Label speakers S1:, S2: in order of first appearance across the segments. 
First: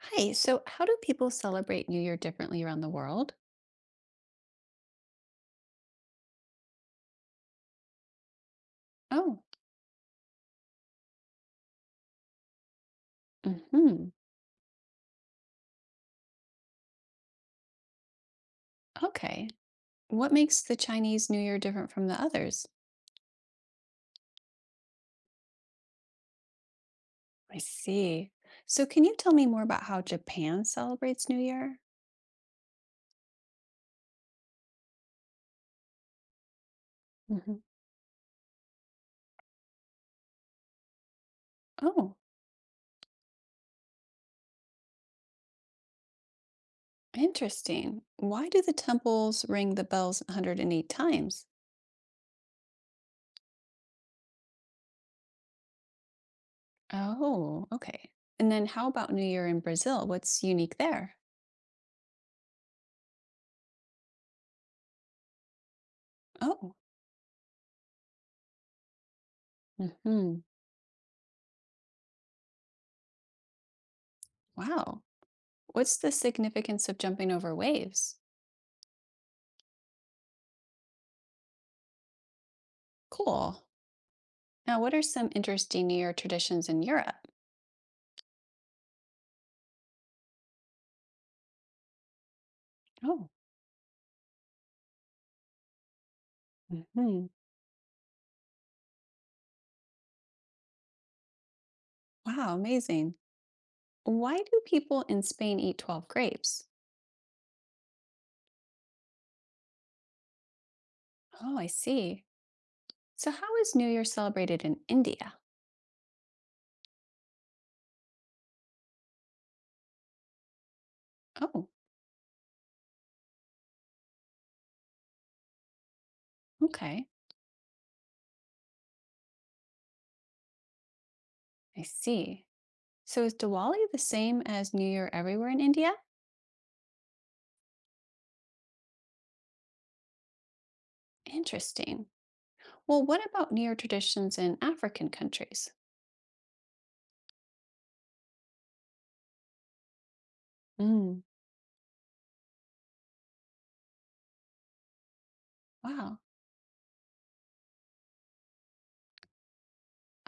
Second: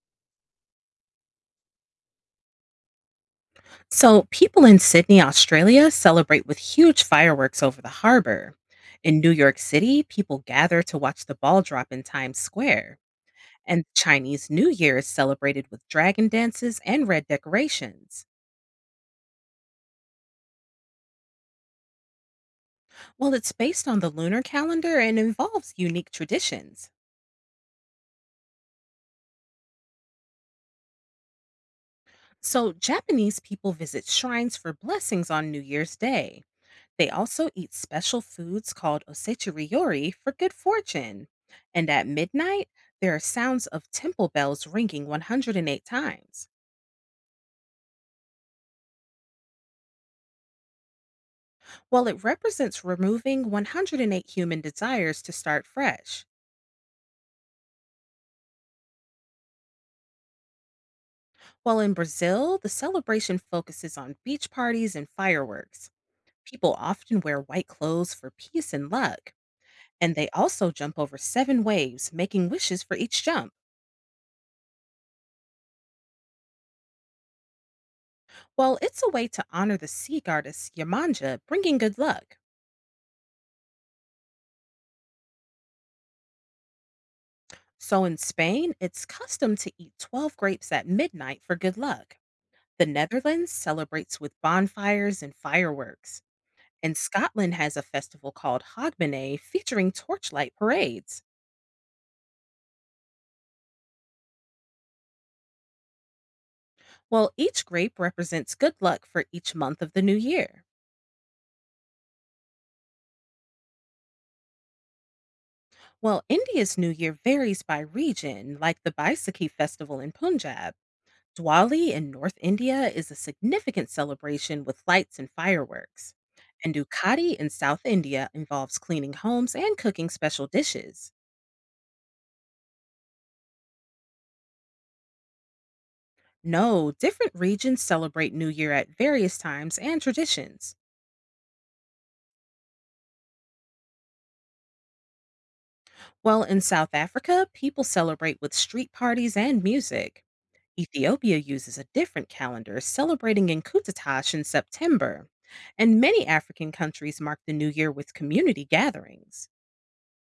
S1: Hi. So, how do people celebrate New Year differently around the world?
S2: So, people in Sydney, Australia celebrate with huge fireworks over the harbor. In New
S1: Oh,
S2: York City, people gather to watch the ball drop in Times Square. And
S1: hmm,
S2: Chinese New Year is celebrated with dragon dances and red decorations.
S1: okay. What makes the Chinese New Year different from the others?
S2: Well, it's based on the lunar calendar and involves unique traditions.
S1: I see. So, can you tell me more about how Japan celebrates New Year?
S2: So, Japanese people visit shrines for blessings on New Year's Day. They also
S1: Hmm.
S2: eat special foods called osechiriyori for good fortune. And at
S1: Oh,
S2: midnight, there are sounds of temple bells ringing 108 times.
S1: interesting. Why do the temples ring the bells 108 times?
S2: While it represents removing 108 human desires to start fresh.
S1: Oh, okay. And then, how about New Year in Brazil? What's unique there?
S2: While in Brazil, the celebration focuses on beach parties and fireworks. People
S1: Oh,
S2: often wear white clothes for peace and luck, and they
S1: hmm,
S2: also jump over seven waves, making wishes for each jump.
S1: wow. What's the significance of jumping over waves?
S2: Well, it's a way to honor the sea goddess Yamanja, bringing good luck.
S1: Cool. Now, what are some interesting New Year traditions in Europe?
S2: So in Spain, it's custom to eat 12 grapes at midnight for good luck. The
S1: Oh,
S2: Netherlands celebrates with bonfires and fireworks. And
S1: hmm.
S2: Scotland has a festival called Hogmanay featuring torchlight parades.
S1: Wow, amazing. Why do people in Spain eat 12 grapes?
S2: Well, each grape represents good luck for each month of the new year.
S1: Oh, I see. So, how is New Year celebrated in India?
S2: Well, India's New Year varies by region, like the Baisakhi festival in Punjab.
S1: Oh,
S2: Diwali in North India is a significant celebration with lights and fireworks. And
S1: okay.
S2: Dukkati in South India involves cleaning homes and cooking special dishes.
S1: I see. So, is Diwali the same as New Year everywhere in India?
S2: No, different regions celebrate New Year at various times and traditions.
S1: Interesting. Well, what about New Year traditions in African countries?
S2: While in South Africa, people celebrate with street parties and music.
S1: Mm.
S2: Ethiopia uses a different calendar, celebrating Inkutatash in September. And
S1: Wow.
S2: many African countries mark the New Year with community gatherings.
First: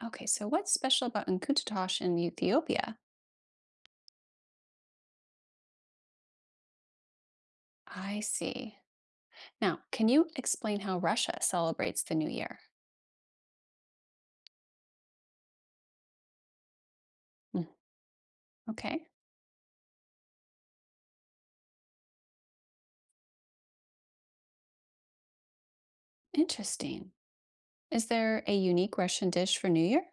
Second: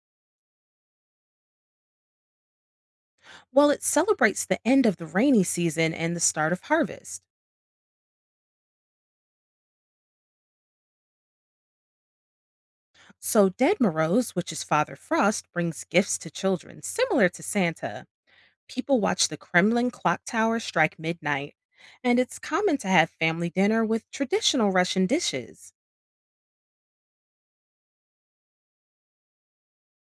S1: Okay. So, what's special about Nkutatosh in Ethiopia?
S2: Well, it celebrates the end of the rainy season and the start of harvest.
S1: I see. Now, can you explain how Russia celebrates the New Year?
S2: So, Dead Moroz, which is Father Frost, brings gifts to children, similar to
S1: Mm.
S2: Santa. People
S1: Okay,
S2: watch the Kremlin clock tower strike midnight, and it's common to have family dinner with traditional Russian dishes.
S1: interesting. Is there a unique Russian dish for New Year?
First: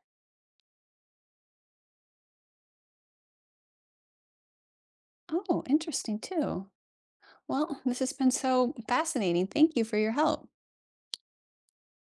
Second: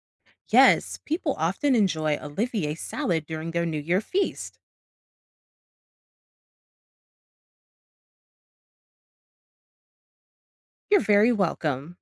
S2: Yes, people often enjoy Olivier salad during their New Year feast.
S1: Oh, interesting too. Well, this has been so fascinating. Thank you for your help.
S2: You're very welcome.